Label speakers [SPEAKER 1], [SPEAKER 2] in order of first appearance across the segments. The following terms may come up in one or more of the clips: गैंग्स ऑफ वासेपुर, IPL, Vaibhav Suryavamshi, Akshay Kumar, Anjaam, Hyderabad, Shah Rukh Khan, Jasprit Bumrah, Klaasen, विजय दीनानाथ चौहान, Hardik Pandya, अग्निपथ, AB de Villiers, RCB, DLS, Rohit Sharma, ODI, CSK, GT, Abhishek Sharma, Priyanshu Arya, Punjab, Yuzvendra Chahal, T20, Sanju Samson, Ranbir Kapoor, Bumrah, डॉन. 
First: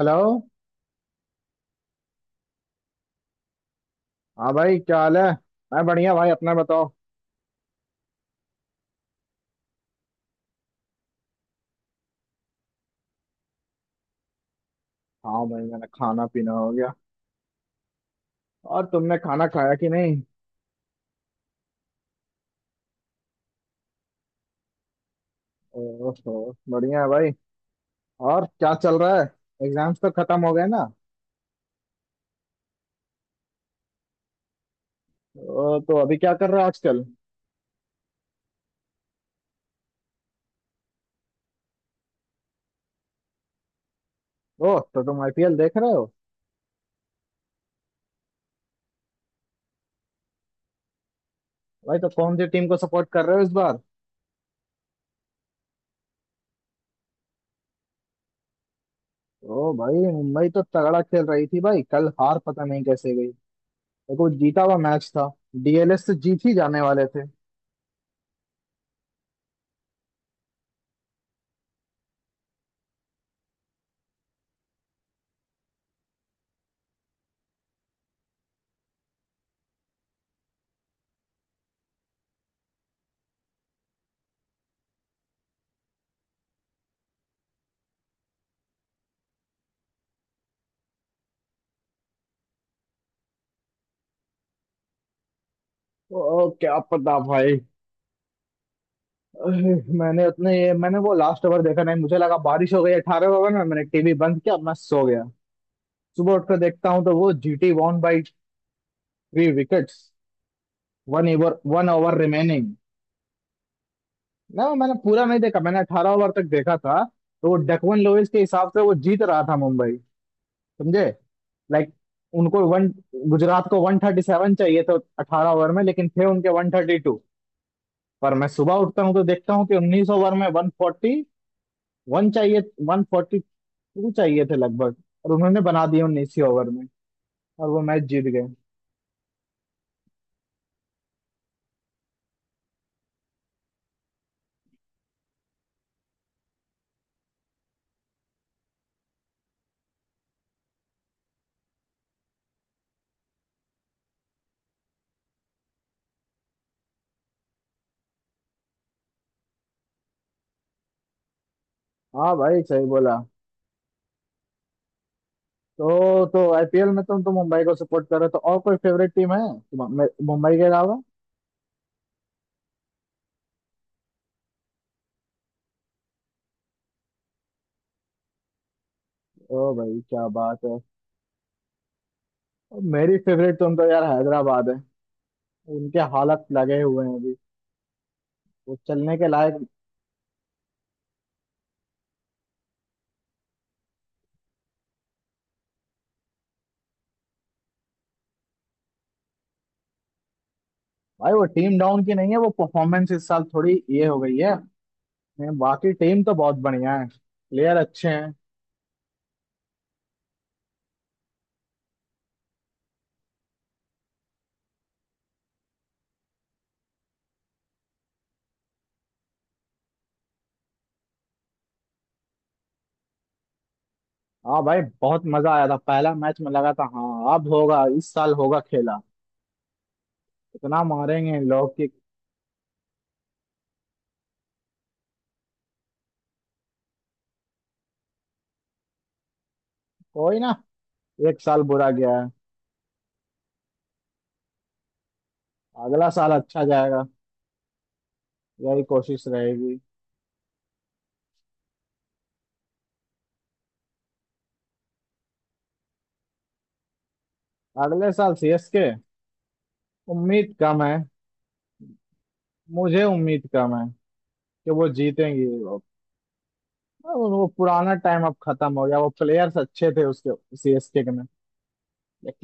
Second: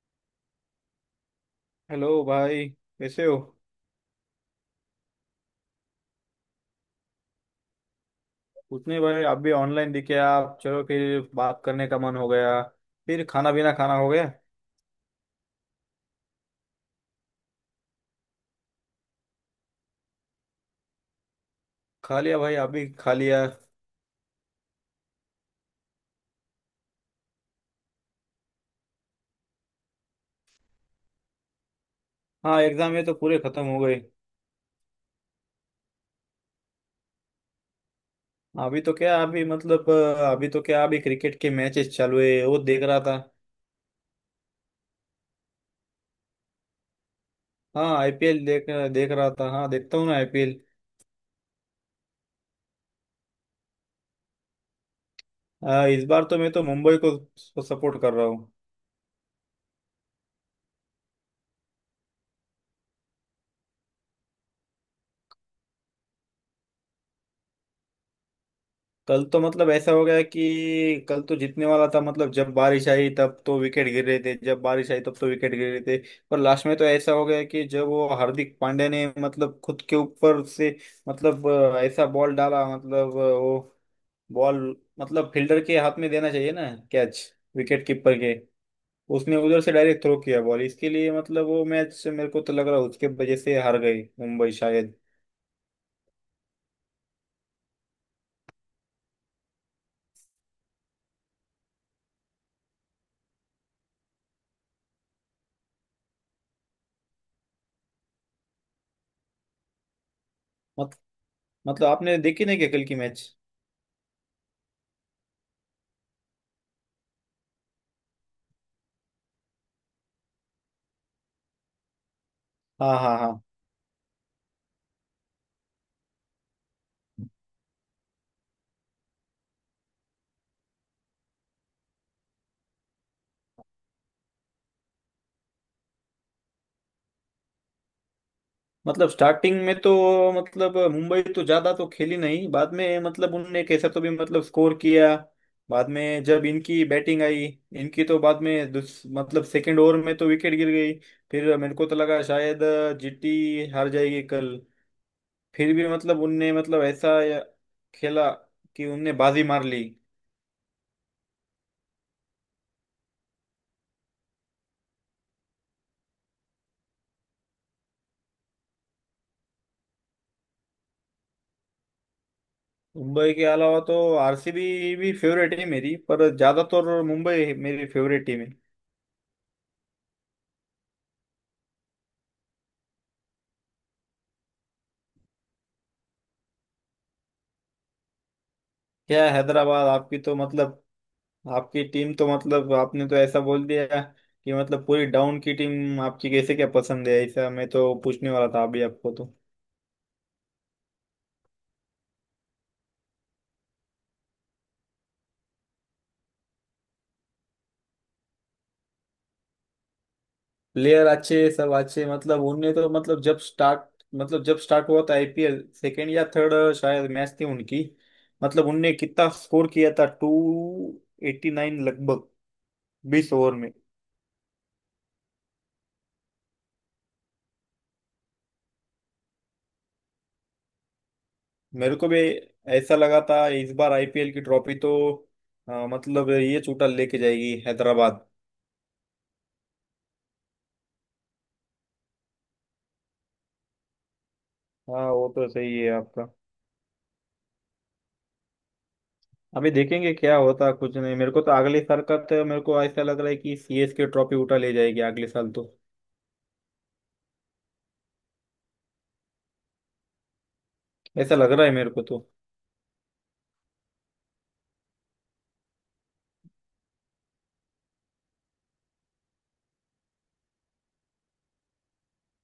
[SPEAKER 1] Hello.
[SPEAKER 2] Hello भाई कैसे हो।
[SPEAKER 1] हाँ भाई, क्या हाल है? मैं बढ़िया भाई, अपना बताओ।
[SPEAKER 2] कुछ नहीं भाई, आप भी ऑनलाइन दिखे। आप चलो फिर बात करने का मन हो गया। फिर खाना पीना खाना हो गया।
[SPEAKER 1] हाँ भाई, मैंने खाना पीना हो गया। और तुमने खाना खाया कि नहीं?
[SPEAKER 2] खा लिया भाई। आप भी खा लिया।
[SPEAKER 1] ओहो, बढ़िया है भाई। और क्या चल रहा है? एग्जाम्स तो खत्म हो गए ना।
[SPEAKER 2] हाँ, एग्जाम ये तो पूरे खत्म हो गए।
[SPEAKER 1] ओ, तो अभी क्या कर रहे हो आजकल?
[SPEAKER 2] अभी तो क्या अभी क्रिकेट के मैचेस चालू है, वो देख रहा था।
[SPEAKER 1] ओ, तो तुम आईपीएल देख रहे हो।
[SPEAKER 2] हाँ, आईपीएल देख देख रहा था। हाँ, देखता हूँ ना आईपीएल।
[SPEAKER 1] भाई तो कौन सी टीम को सपोर्ट कर रहे हो इस बार?
[SPEAKER 2] इस बार तो मैं तो मुंबई को सपोर्ट कर रहा हूँ।
[SPEAKER 1] ओ भाई, मुंबई तो तगड़ा खेल रही थी भाई, कल हार पता नहीं कैसे गई। देखो, जीता हुआ मैच था। डीएलएस से जीत ही जाने वाले थे।
[SPEAKER 2] कल तो मतलब ऐसा हो गया कि कल तो जीतने वाला था। मतलब जब बारिश आई तब तो विकेट गिर रहे थे, जब बारिश आई तब तो विकेट गिर रहे थे। पर लास्ट में तो ऐसा हो गया कि जब वो हार्दिक पांड्या ने मतलब खुद के ऊपर से, मतलब ऐसा बॉल डाला। मतलब वो बॉल मतलब फील्डर के हाथ में देना चाहिए ना। कैच, विकेट कीपर के। उसने उधर से डायरेक्ट थ्रो किया बॉल इसके लिए। मतलब वो मैच मेरे को तो लग रहा है उसके वजह से हार गई मुंबई शायद।
[SPEAKER 1] ओ, क्या पता भाई। अरे, मैंने वो लास्ट ओवर देखा नहीं, मुझे लगा बारिश हो गई। 18 ओवर में मैंने टीवी बंद किया, मैं सो गया। सुबह उठकर देखता हूँ तो वो जीटी वॉन बाई 3 विकेट्स,
[SPEAKER 2] मत,
[SPEAKER 1] 1 ओवर
[SPEAKER 2] मतलब
[SPEAKER 1] वन
[SPEAKER 2] आपने
[SPEAKER 1] ओवर
[SPEAKER 2] देखी नहीं क्या
[SPEAKER 1] रिमेनिंग।
[SPEAKER 2] कल की मैच?
[SPEAKER 1] ना, मैंने पूरा नहीं देखा, मैंने 18 ओवर तक देखा था तो वो डकवन लोइस के हिसाब से वो जीत रहा था मुंबई। समझे। लाइक, उनको वन,
[SPEAKER 2] हाँ, हाँ, हाँ।
[SPEAKER 1] गुजरात को 137 चाहिए तो 18 ओवर में, लेकिन थे उनके 132। पर मैं सुबह उठता हूँ तो देखता हूँ कि 19 ओवर में 141 चाहिए। वन टू चाहिए थे लगभग। और उन्होंने बना दिए 19वीं ओवर में, और वो मैच जीत गए।
[SPEAKER 2] मतलब स्टार्टिंग में तो मतलब मुंबई तो ज्यादा तो खेली नहीं, बाद में मतलब उनने कैसा तो भी मतलब स्कोर किया। बाद में जब इनकी बैटिंग आई, इनकी तो बाद में मतलब सेकंड ओवर में तो विकेट गिर गई। फिर मेरे को तो लगा शायद जीटी हार जाएगी कल। फिर भी मतलब उनने मतलब ऐसा खेला कि उनने बाजी मार ली।
[SPEAKER 1] हाँ भाई, सही बोला। तो आईपीएल में तुम तो मुंबई को सपोर्ट कर रहे हो, तो और कोई फेवरेट टीम है मुंबई के अलावा?
[SPEAKER 2] मुंबई के अलावा तो आरसीबी भी फेवरेट है मेरी, पर ज्यादातर मुंबई मेरी फेवरेट टीम है।
[SPEAKER 1] ओ भाई, क्या बात है। और मेरी फेवरेट तुम तो यार, हैदराबाद है। उनके हालत लगे हुए हैं, वो चलने
[SPEAKER 2] क्या
[SPEAKER 1] के
[SPEAKER 2] है,
[SPEAKER 1] लायक।
[SPEAKER 2] हैदराबाद आपकी तो मतलब, आपकी टीम तो मतलब, आपने तो ऐसा बोल दिया कि मतलब पूरी डाउन की टीम। आपकी कैसे क्या पसंद है, ऐसा मैं तो पूछने वाला था अभी आपको तो।
[SPEAKER 1] भाई वो टीम डाउन की नहीं है, वो परफॉर्मेंस इस साल थोड़ी ये हो गई है। बाकी टीम तो बहुत बढ़िया है, प्लेयर अच्छे हैं।
[SPEAKER 2] प्लेयर अच्छे, सब अच्छे, मतलब उनने तो मतलब जब स्टार्ट, मतलब जब स्टार्ट हुआ था आईपीएल, सेकेंड या थर्ड शायद मैच थी उनकी, मतलब उनने कितना स्कोर किया था, 289 लगभग, 20 ओवर में।
[SPEAKER 1] हाँ भाई, बहुत मजा आया था पहला मैच में, लगा था हाँ अब होगा इस साल, होगा खेला। इतना मारेंगे इन लोग कि।
[SPEAKER 2] मेरे को भी ऐसा लगा था, इस बार आईपीएल की ट्रॉफी तो मतलब ये चूटा लेके जाएगी हैदराबाद।
[SPEAKER 1] कोई ना, एक साल बुरा गया है।
[SPEAKER 2] हाँ, वो तो सही है
[SPEAKER 1] अगला
[SPEAKER 2] आपका।
[SPEAKER 1] साल अच्छा जाएगा, यही कोशिश
[SPEAKER 2] अभी
[SPEAKER 1] रहेगी।
[SPEAKER 2] देखेंगे क्या होता है, कुछ नहीं मेरे को तो अगली सरकत मेरे को ऐसा लग रहा है कि सीएस के ट्रॉफी उठा ले जाएगी अगले साल तो।
[SPEAKER 1] अगले साल सीएसके, उम्मीद कम है।
[SPEAKER 2] ऐसा लग रहा है मेरे को तो।
[SPEAKER 1] मुझे उम्मीद कम है कि वो जीतेंगी। अब वो पुराना टाइम अब खत्म हो गया, वो प्लेयर्स अच्छे थे उसके सीएसके के में।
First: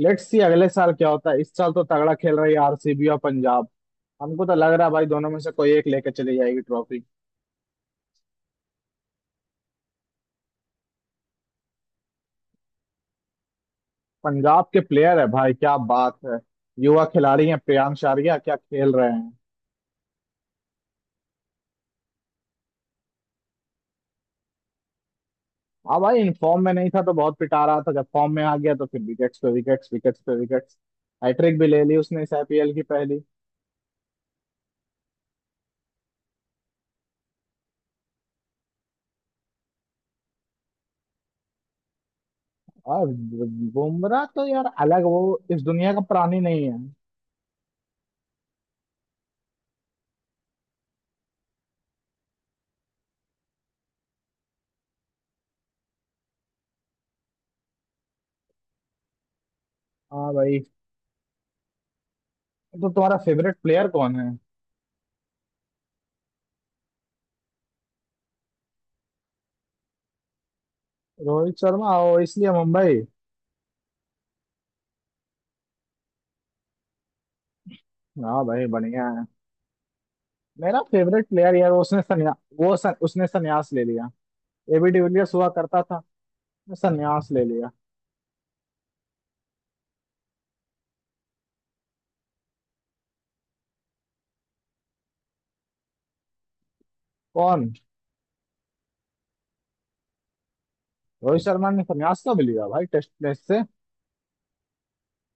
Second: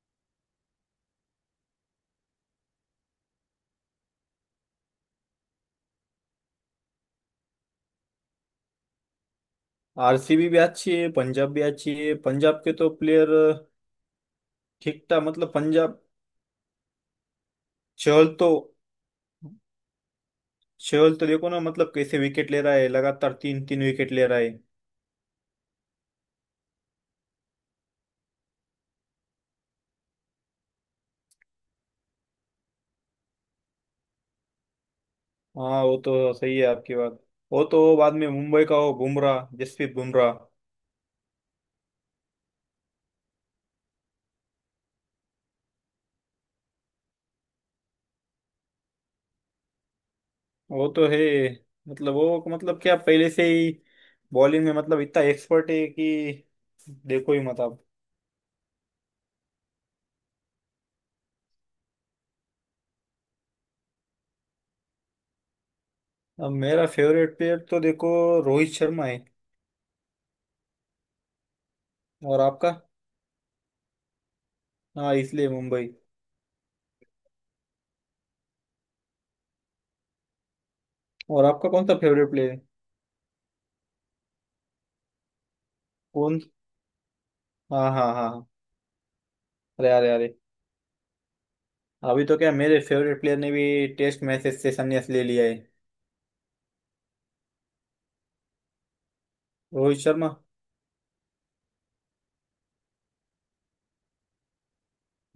[SPEAKER 1] लेट्स सी अगले साल क्या होता है। इस साल तो तगड़ा खेल रही है आरसीबी और पंजाब। हमको तो लग रहा है भाई, दोनों में से कोई एक लेके चली जाएगी ट्रॉफी।
[SPEAKER 2] आरसीबी भी अच्छी है, पंजाब भी अच्छी है, पंजाब के तो प्लेयर
[SPEAKER 1] पंजाब के
[SPEAKER 2] ठीक
[SPEAKER 1] प्लेयर
[SPEAKER 2] ठाक,
[SPEAKER 1] है
[SPEAKER 2] मतलब
[SPEAKER 1] भाई, क्या
[SPEAKER 2] पंजाब।
[SPEAKER 1] बात है। युवा खिलाड़ी हैं, प्रियांश
[SPEAKER 2] चहल
[SPEAKER 1] आर्या
[SPEAKER 2] तो,
[SPEAKER 1] क्या खेल रहे हैं।
[SPEAKER 2] चहल तो देखो ना मतलब कैसे विकेट ले रहा है, लगातार तीन तीन विकेट ले रहा है।
[SPEAKER 1] हाँ भाई, इन फॉर्म में नहीं था तो बहुत पिटा रहा था, जब फॉर्म में आ गया तो फिर विकेट्स पे विकेट्स, विकेट्स पे विकेट्स। हैट्रिक भी ले ली उसने, इस आईपीएल की पहली।
[SPEAKER 2] हाँ, वो तो सही है आपकी बात। वो तो बाद में मुंबई का हो, बुमराह, जसप्रीत बुमराह।
[SPEAKER 1] और बुमराह तो यार अलग, वो इस दुनिया का प्राणी नहीं है।
[SPEAKER 2] वो तो है, मतलब वो मतलब क्या पहले से ही बॉलिंग में मतलब इतना एक्सपर्ट है कि देखो ही मत आप।
[SPEAKER 1] हाँ भाई, तो तुम्हारा फेवरेट प्लेयर कौन है?
[SPEAKER 2] अब मेरा फेवरेट प्लेयर तो देखो, रोहित शर्मा है।
[SPEAKER 1] रोहित शर्मा? ओ,
[SPEAKER 2] और
[SPEAKER 1] इसलिए
[SPEAKER 2] आपका?
[SPEAKER 1] मुंबई।
[SPEAKER 2] हाँ, इसलिए मुंबई।
[SPEAKER 1] हाँ भाई, बढ़िया है। मेरा फेवरेट
[SPEAKER 2] और
[SPEAKER 1] प्लेयर
[SPEAKER 2] आपका
[SPEAKER 1] यार,
[SPEAKER 2] कौन सा फेवरेट प्लेयर है?
[SPEAKER 1] उसने सन्यास ले लिया। एबी डिविलियर्स हुआ करता था,
[SPEAKER 2] कौन?
[SPEAKER 1] सन्यास ले लिया।
[SPEAKER 2] हाँ, हाँ, हाँ, हाँ। अरे, अरे, अरे। अभी तो क्या, मेरे फेवरेट प्लेयर ने भी टेस्ट मैचेस से संन्यास ले लिया है।
[SPEAKER 1] कौन?
[SPEAKER 2] रोहित शर्मा।
[SPEAKER 1] रोहित शर्मा ने सन्यास कब लिया भाई, टेस्ट मैच से?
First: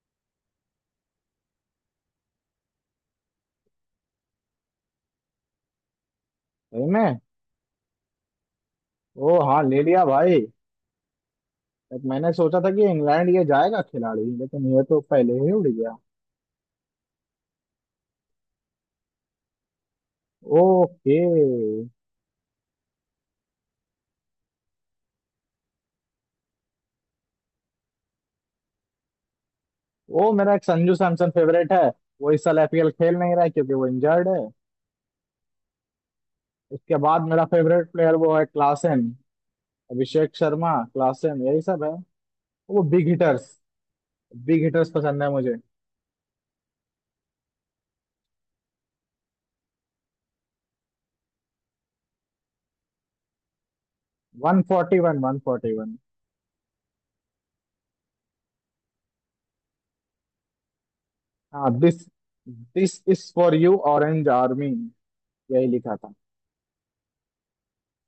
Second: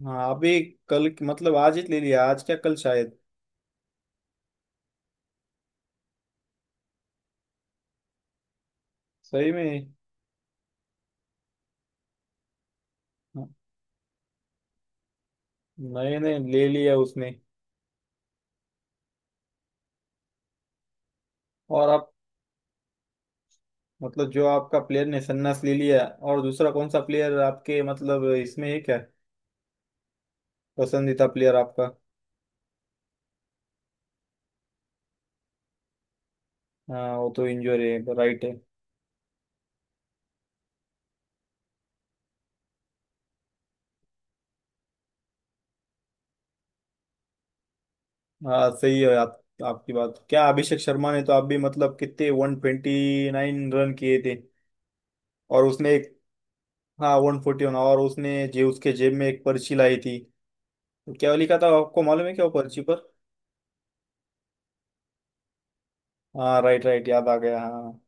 [SPEAKER 2] हाँ, अभी कल, मतलब आज ही ले लिया, आज क्या कल शायद।
[SPEAKER 1] सही में? ओ
[SPEAKER 2] सही
[SPEAKER 1] हाँ,
[SPEAKER 2] में।
[SPEAKER 1] ले लिया भाई। लाइक, मैंने सोचा था कि इंग्लैंड ये
[SPEAKER 2] हाँ,
[SPEAKER 1] जाएगा खिलाड़ी, लेकिन ये तो पहले ही उड़ गया।
[SPEAKER 2] नहीं नहीं, ले लिया उसने।
[SPEAKER 1] ओके।
[SPEAKER 2] और आप मतलब जो आपका प्लेयर ने सन्नास ले लिया, और दूसरा कौन सा प्लेयर आपके मतलब इसमें है क्या?
[SPEAKER 1] वो मेरा एक संजू
[SPEAKER 2] पसंदीदा
[SPEAKER 1] सैमसन
[SPEAKER 2] प्लेयर
[SPEAKER 1] फेवरेट है।
[SPEAKER 2] आपका?
[SPEAKER 1] वो इस साल एपीएल खेल नहीं रहा है क्योंकि वो इंजर्ड है। उसके
[SPEAKER 2] हाँ,
[SPEAKER 1] बाद
[SPEAKER 2] वो
[SPEAKER 1] मेरा
[SPEAKER 2] तो इंजोर
[SPEAKER 1] फेवरेट
[SPEAKER 2] है,
[SPEAKER 1] प्लेयर वो है
[SPEAKER 2] राइट है।
[SPEAKER 1] क्लासेन। अभिषेक शर्मा, क्लासेन, यही सब है। वो बिग हिटर्स, बिग हिटर्स पसंद है मुझे।
[SPEAKER 2] हाँ, सही है आप। आपकी बात क्या, अभिषेक शर्मा ने तो आप भी मतलब कितने 129 रन किए थे।
[SPEAKER 1] 141,
[SPEAKER 2] और
[SPEAKER 1] 141।
[SPEAKER 2] उसने एक हाँ 141, और उसने जे उसके जेब में एक पर्ची लाई थी। क्या लिखा था
[SPEAKER 1] हाँ,
[SPEAKER 2] आपको
[SPEAKER 1] दिस
[SPEAKER 2] मालूम है, क्या वो पर्ची
[SPEAKER 1] दिस
[SPEAKER 2] पर?
[SPEAKER 1] Is for you orange army. यही लिखा था।
[SPEAKER 2] हाँ, राइट, राइट, याद आ गया हाँ।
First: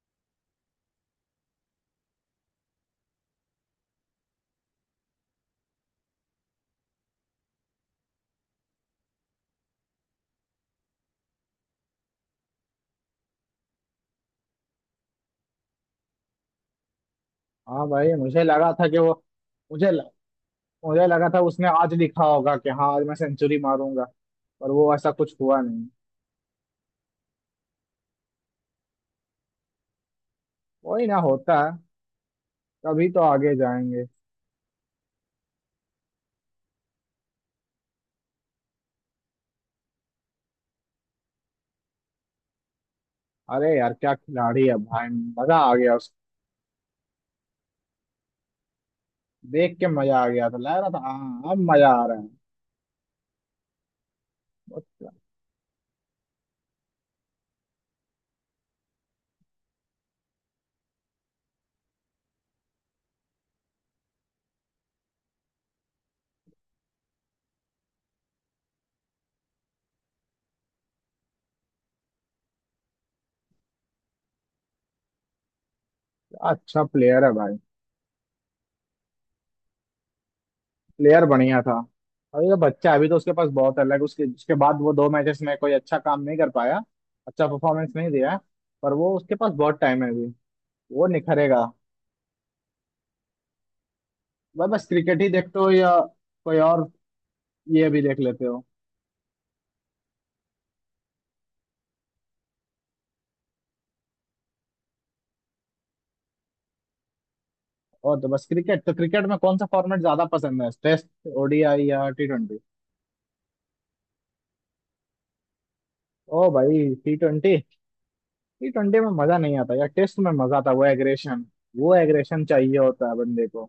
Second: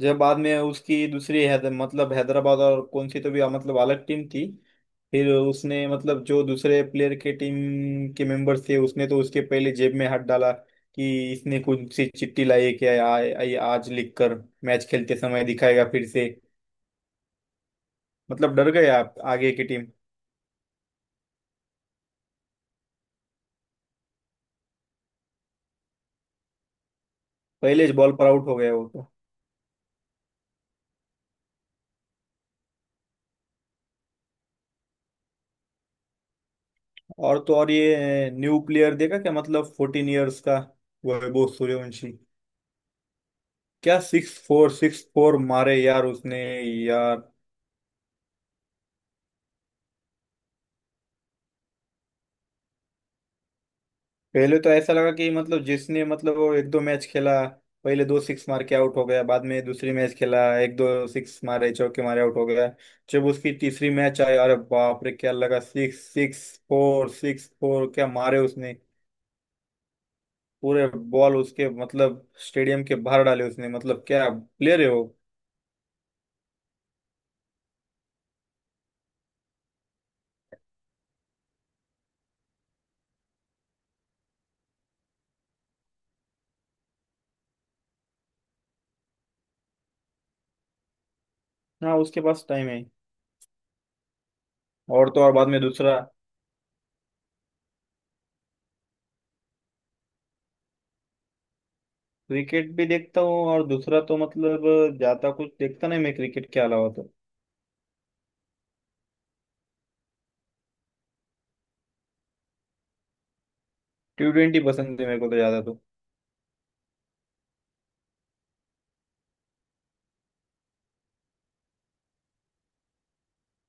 [SPEAKER 2] जब बाद में उसकी दूसरी मतलब हैदराबाद और कौन सी तो भी मतलब अलग टीम थी। फिर उसने मतलब जो दूसरे प्लेयर के टीम के मेंबर थे, उसने तो उसके पहले जेब में हाथ डाला कि इसने कौन सी चिट्ठी लाई है क्या? आ, आ, आज लिखकर मैच खेलते समय दिखाएगा फिर से।
[SPEAKER 1] हाँ भाई, मुझे
[SPEAKER 2] मतलब डर
[SPEAKER 1] लगा
[SPEAKER 2] गए
[SPEAKER 1] था कि वो,
[SPEAKER 2] आप आगे की टीम।
[SPEAKER 1] मुझे मुझे लगा था उसने आज लिखा होगा कि हाँ आज मैं सेंचुरी मारूंगा। पर वो ऐसा कुछ हुआ नहीं।
[SPEAKER 2] पहले बॉल पर आउट हो गया वो तो।
[SPEAKER 1] वही ना होता है, कभी तो आगे जाएंगे।
[SPEAKER 2] और तो और, ये न्यू प्लेयर देखा क्या, मतलब 14 इयर्स का, वैभव सूर्यवंशी।
[SPEAKER 1] अरे यार,
[SPEAKER 2] क्या
[SPEAKER 1] क्या खिलाड़ी है
[SPEAKER 2] सिक्स
[SPEAKER 1] भाई।
[SPEAKER 2] फोर
[SPEAKER 1] मजा आ
[SPEAKER 2] मारे
[SPEAKER 1] गया,
[SPEAKER 2] यार
[SPEAKER 1] उस
[SPEAKER 2] उसने यार।
[SPEAKER 1] देख के मजा आ गया था, लग रहा था हाँ अब मजा आ रहा है।
[SPEAKER 2] पहले तो ऐसा
[SPEAKER 1] बहुत
[SPEAKER 2] लगा कि मतलब जिसने मतलब वो एक दो मैच खेला, पहले दो सिक्स मार के आउट हो गया, बाद में दूसरी मैच खेला, एक दो सिक्स मारे, चौके मारे, आउट हो गया। जब उसकी तीसरी मैच आई, अरे बाप रे क्या लगा, सिक्स सिक्स फोर क्या मारे उसने, पूरे बॉल उसके मतलब स्टेडियम के बाहर डाले उसने। मतलब क्या प्लेयर है वो।
[SPEAKER 1] अच्छा प्लेयर है भाई, प्लेयर बढ़िया था। अभी तो बच्चा है, अभी तो उसके पास बहुत है। लाइक उसके उसके बाद वो दो मैचेस में कोई अच्छा काम नहीं कर पाया, अच्छा परफॉर्मेंस नहीं दिया। पर वो, उसके पास बहुत टाइम है अभी, वो निखरेगा।
[SPEAKER 2] हाँ, उसके पास टाइम है।
[SPEAKER 1] भाई बस
[SPEAKER 2] और
[SPEAKER 1] क्रिकेट
[SPEAKER 2] तो
[SPEAKER 1] ही
[SPEAKER 2] और बाद
[SPEAKER 1] देखते
[SPEAKER 2] में
[SPEAKER 1] हो
[SPEAKER 2] दूसरा,
[SPEAKER 1] या कोई और ये भी देख लेते हो?
[SPEAKER 2] क्रिकेट भी देखता हूँ, और दूसरा तो मतलब ज्यादा कुछ देखता नहीं मैं क्रिकेट के अलावा तो।
[SPEAKER 1] और तो बस क्रिकेट, तो क्रिकेट में कौन सा फॉर्मेट ज्यादा पसंद है? टेस्ट, ओडीआई या टी ट्वेंटी?
[SPEAKER 2] T20 पसंद है मेरे को तो ज्यादा तो।
[SPEAKER 1] ओ भाई, टी ट्वेंटी? टी ट्वेंटी में मजा नहीं आता यार, टेस्ट में मजा आता, वो एग्रेशन, वो एग्रेशन चाहिए होता है बंदे को।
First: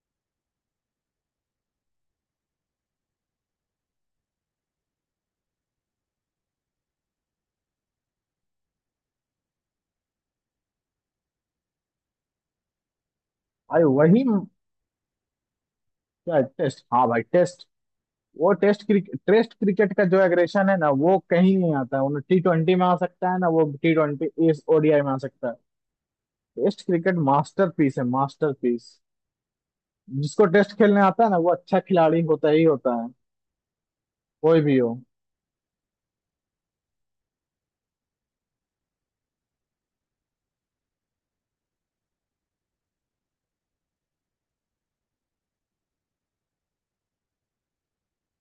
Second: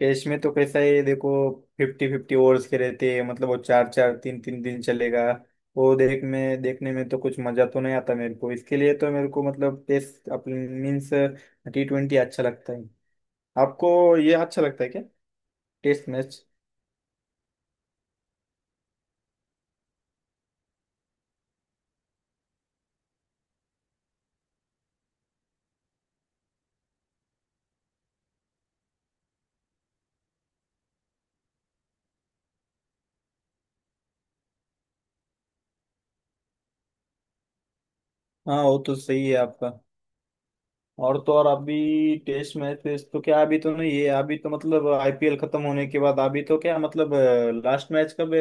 [SPEAKER 2] कैश में तो कैसा है देखो, 50-50 ओवर्स के रहते हैं, मतलब वो चार चार तीन तीन दिन चलेगा, वो देख में देखने में तो कुछ मजा तो नहीं आता मेरे को, इसके लिए तो मेरे को मतलब टेस्ट अपने मीन्स T20 अच्छा लगता है।
[SPEAKER 1] अरे
[SPEAKER 2] आपको ये अच्छा लगता है क्या, टेस्ट
[SPEAKER 1] क्या,
[SPEAKER 2] मैच?
[SPEAKER 1] टेस्ट? हाँ भाई, टेस्ट। वो टेस्ट क्रिकेट, टेस्ट क्रिकेट का जो एग्रेशन है ना वो कहीं नहीं आता है, वो टी ट्वेंटी में आ सकता है ना, वो टी ट्वेंटी इस ओडीआई में आ सकता है। टेस्ट क्रिकेट मास्टरपीस है, मास्टरपीस। जिसको टेस्ट खेलने आता है ना वो अच्छा खिलाड़ी होता ही होता है, कोई भी हो।
[SPEAKER 2] हाँ, वो तो सही है आपका। और तो और, अभी टेस्ट मैच वेस्ट तो क्या अभी तो नहीं है, अभी तो मतलब आईपीएल खत्म होने के बाद अभी तो क्या मतलब। लास्ट मैच कब है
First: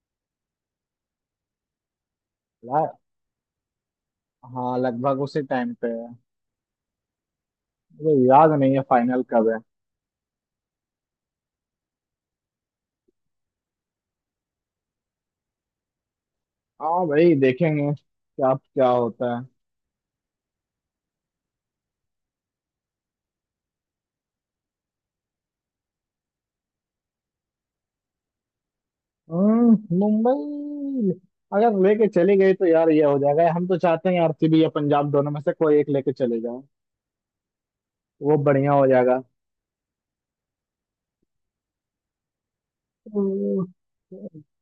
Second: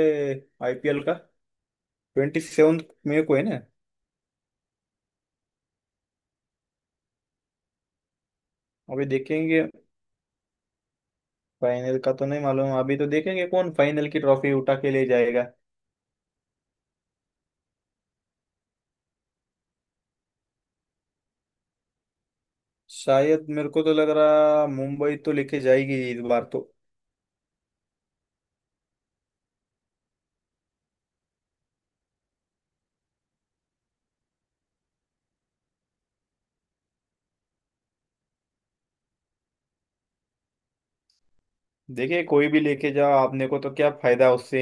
[SPEAKER 2] आईपीएल का, 27 मई को है ना?
[SPEAKER 1] हाँ, लगभग उसी टाइम पे है, मुझे याद नहीं है
[SPEAKER 2] अभी
[SPEAKER 1] फाइनल कब है।
[SPEAKER 2] देखेंगे, फाइनल का तो नहीं मालूम, अभी तो देखेंगे कौन फाइनल की ट्रॉफी उठा के ले जाएगा।
[SPEAKER 1] हाँ भाई, देखेंगे क्या क्या होता है।
[SPEAKER 2] शायद मेरे को तो लग रहा, मुंबई तो लेके जाएगी इस बार तो।
[SPEAKER 1] मुंबई अगर लेके चली गई तो यार ये हो जाएगा, हम तो चाहते हैं आरसीबी या पंजाब दोनों में से कोई एक लेके चले जाए, वो बढ़िया हो जाएगा।
[SPEAKER 2] देखिए कोई भी लेके जाओ, आपने को
[SPEAKER 1] हम्म,
[SPEAKER 2] तो क्या फायदा उससे।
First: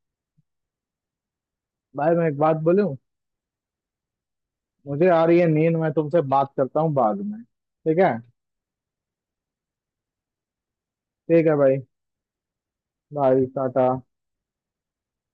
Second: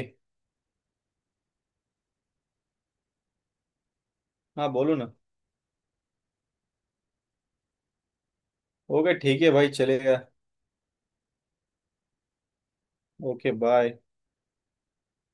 [SPEAKER 1] भाई मैं एक बात बोलूं?
[SPEAKER 2] हाँ, बोलो
[SPEAKER 1] मुझे
[SPEAKER 2] ना।
[SPEAKER 1] आ रही है नींद, मैं तुमसे बात करता हूँ बाद में, ठीक है?
[SPEAKER 2] ओके, ठीक है भाई, चलेगा।
[SPEAKER 1] ठीक है भाई, बाय
[SPEAKER 2] ओके,
[SPEAKER 1] टाटा।
[SPEAKER 2] बाय।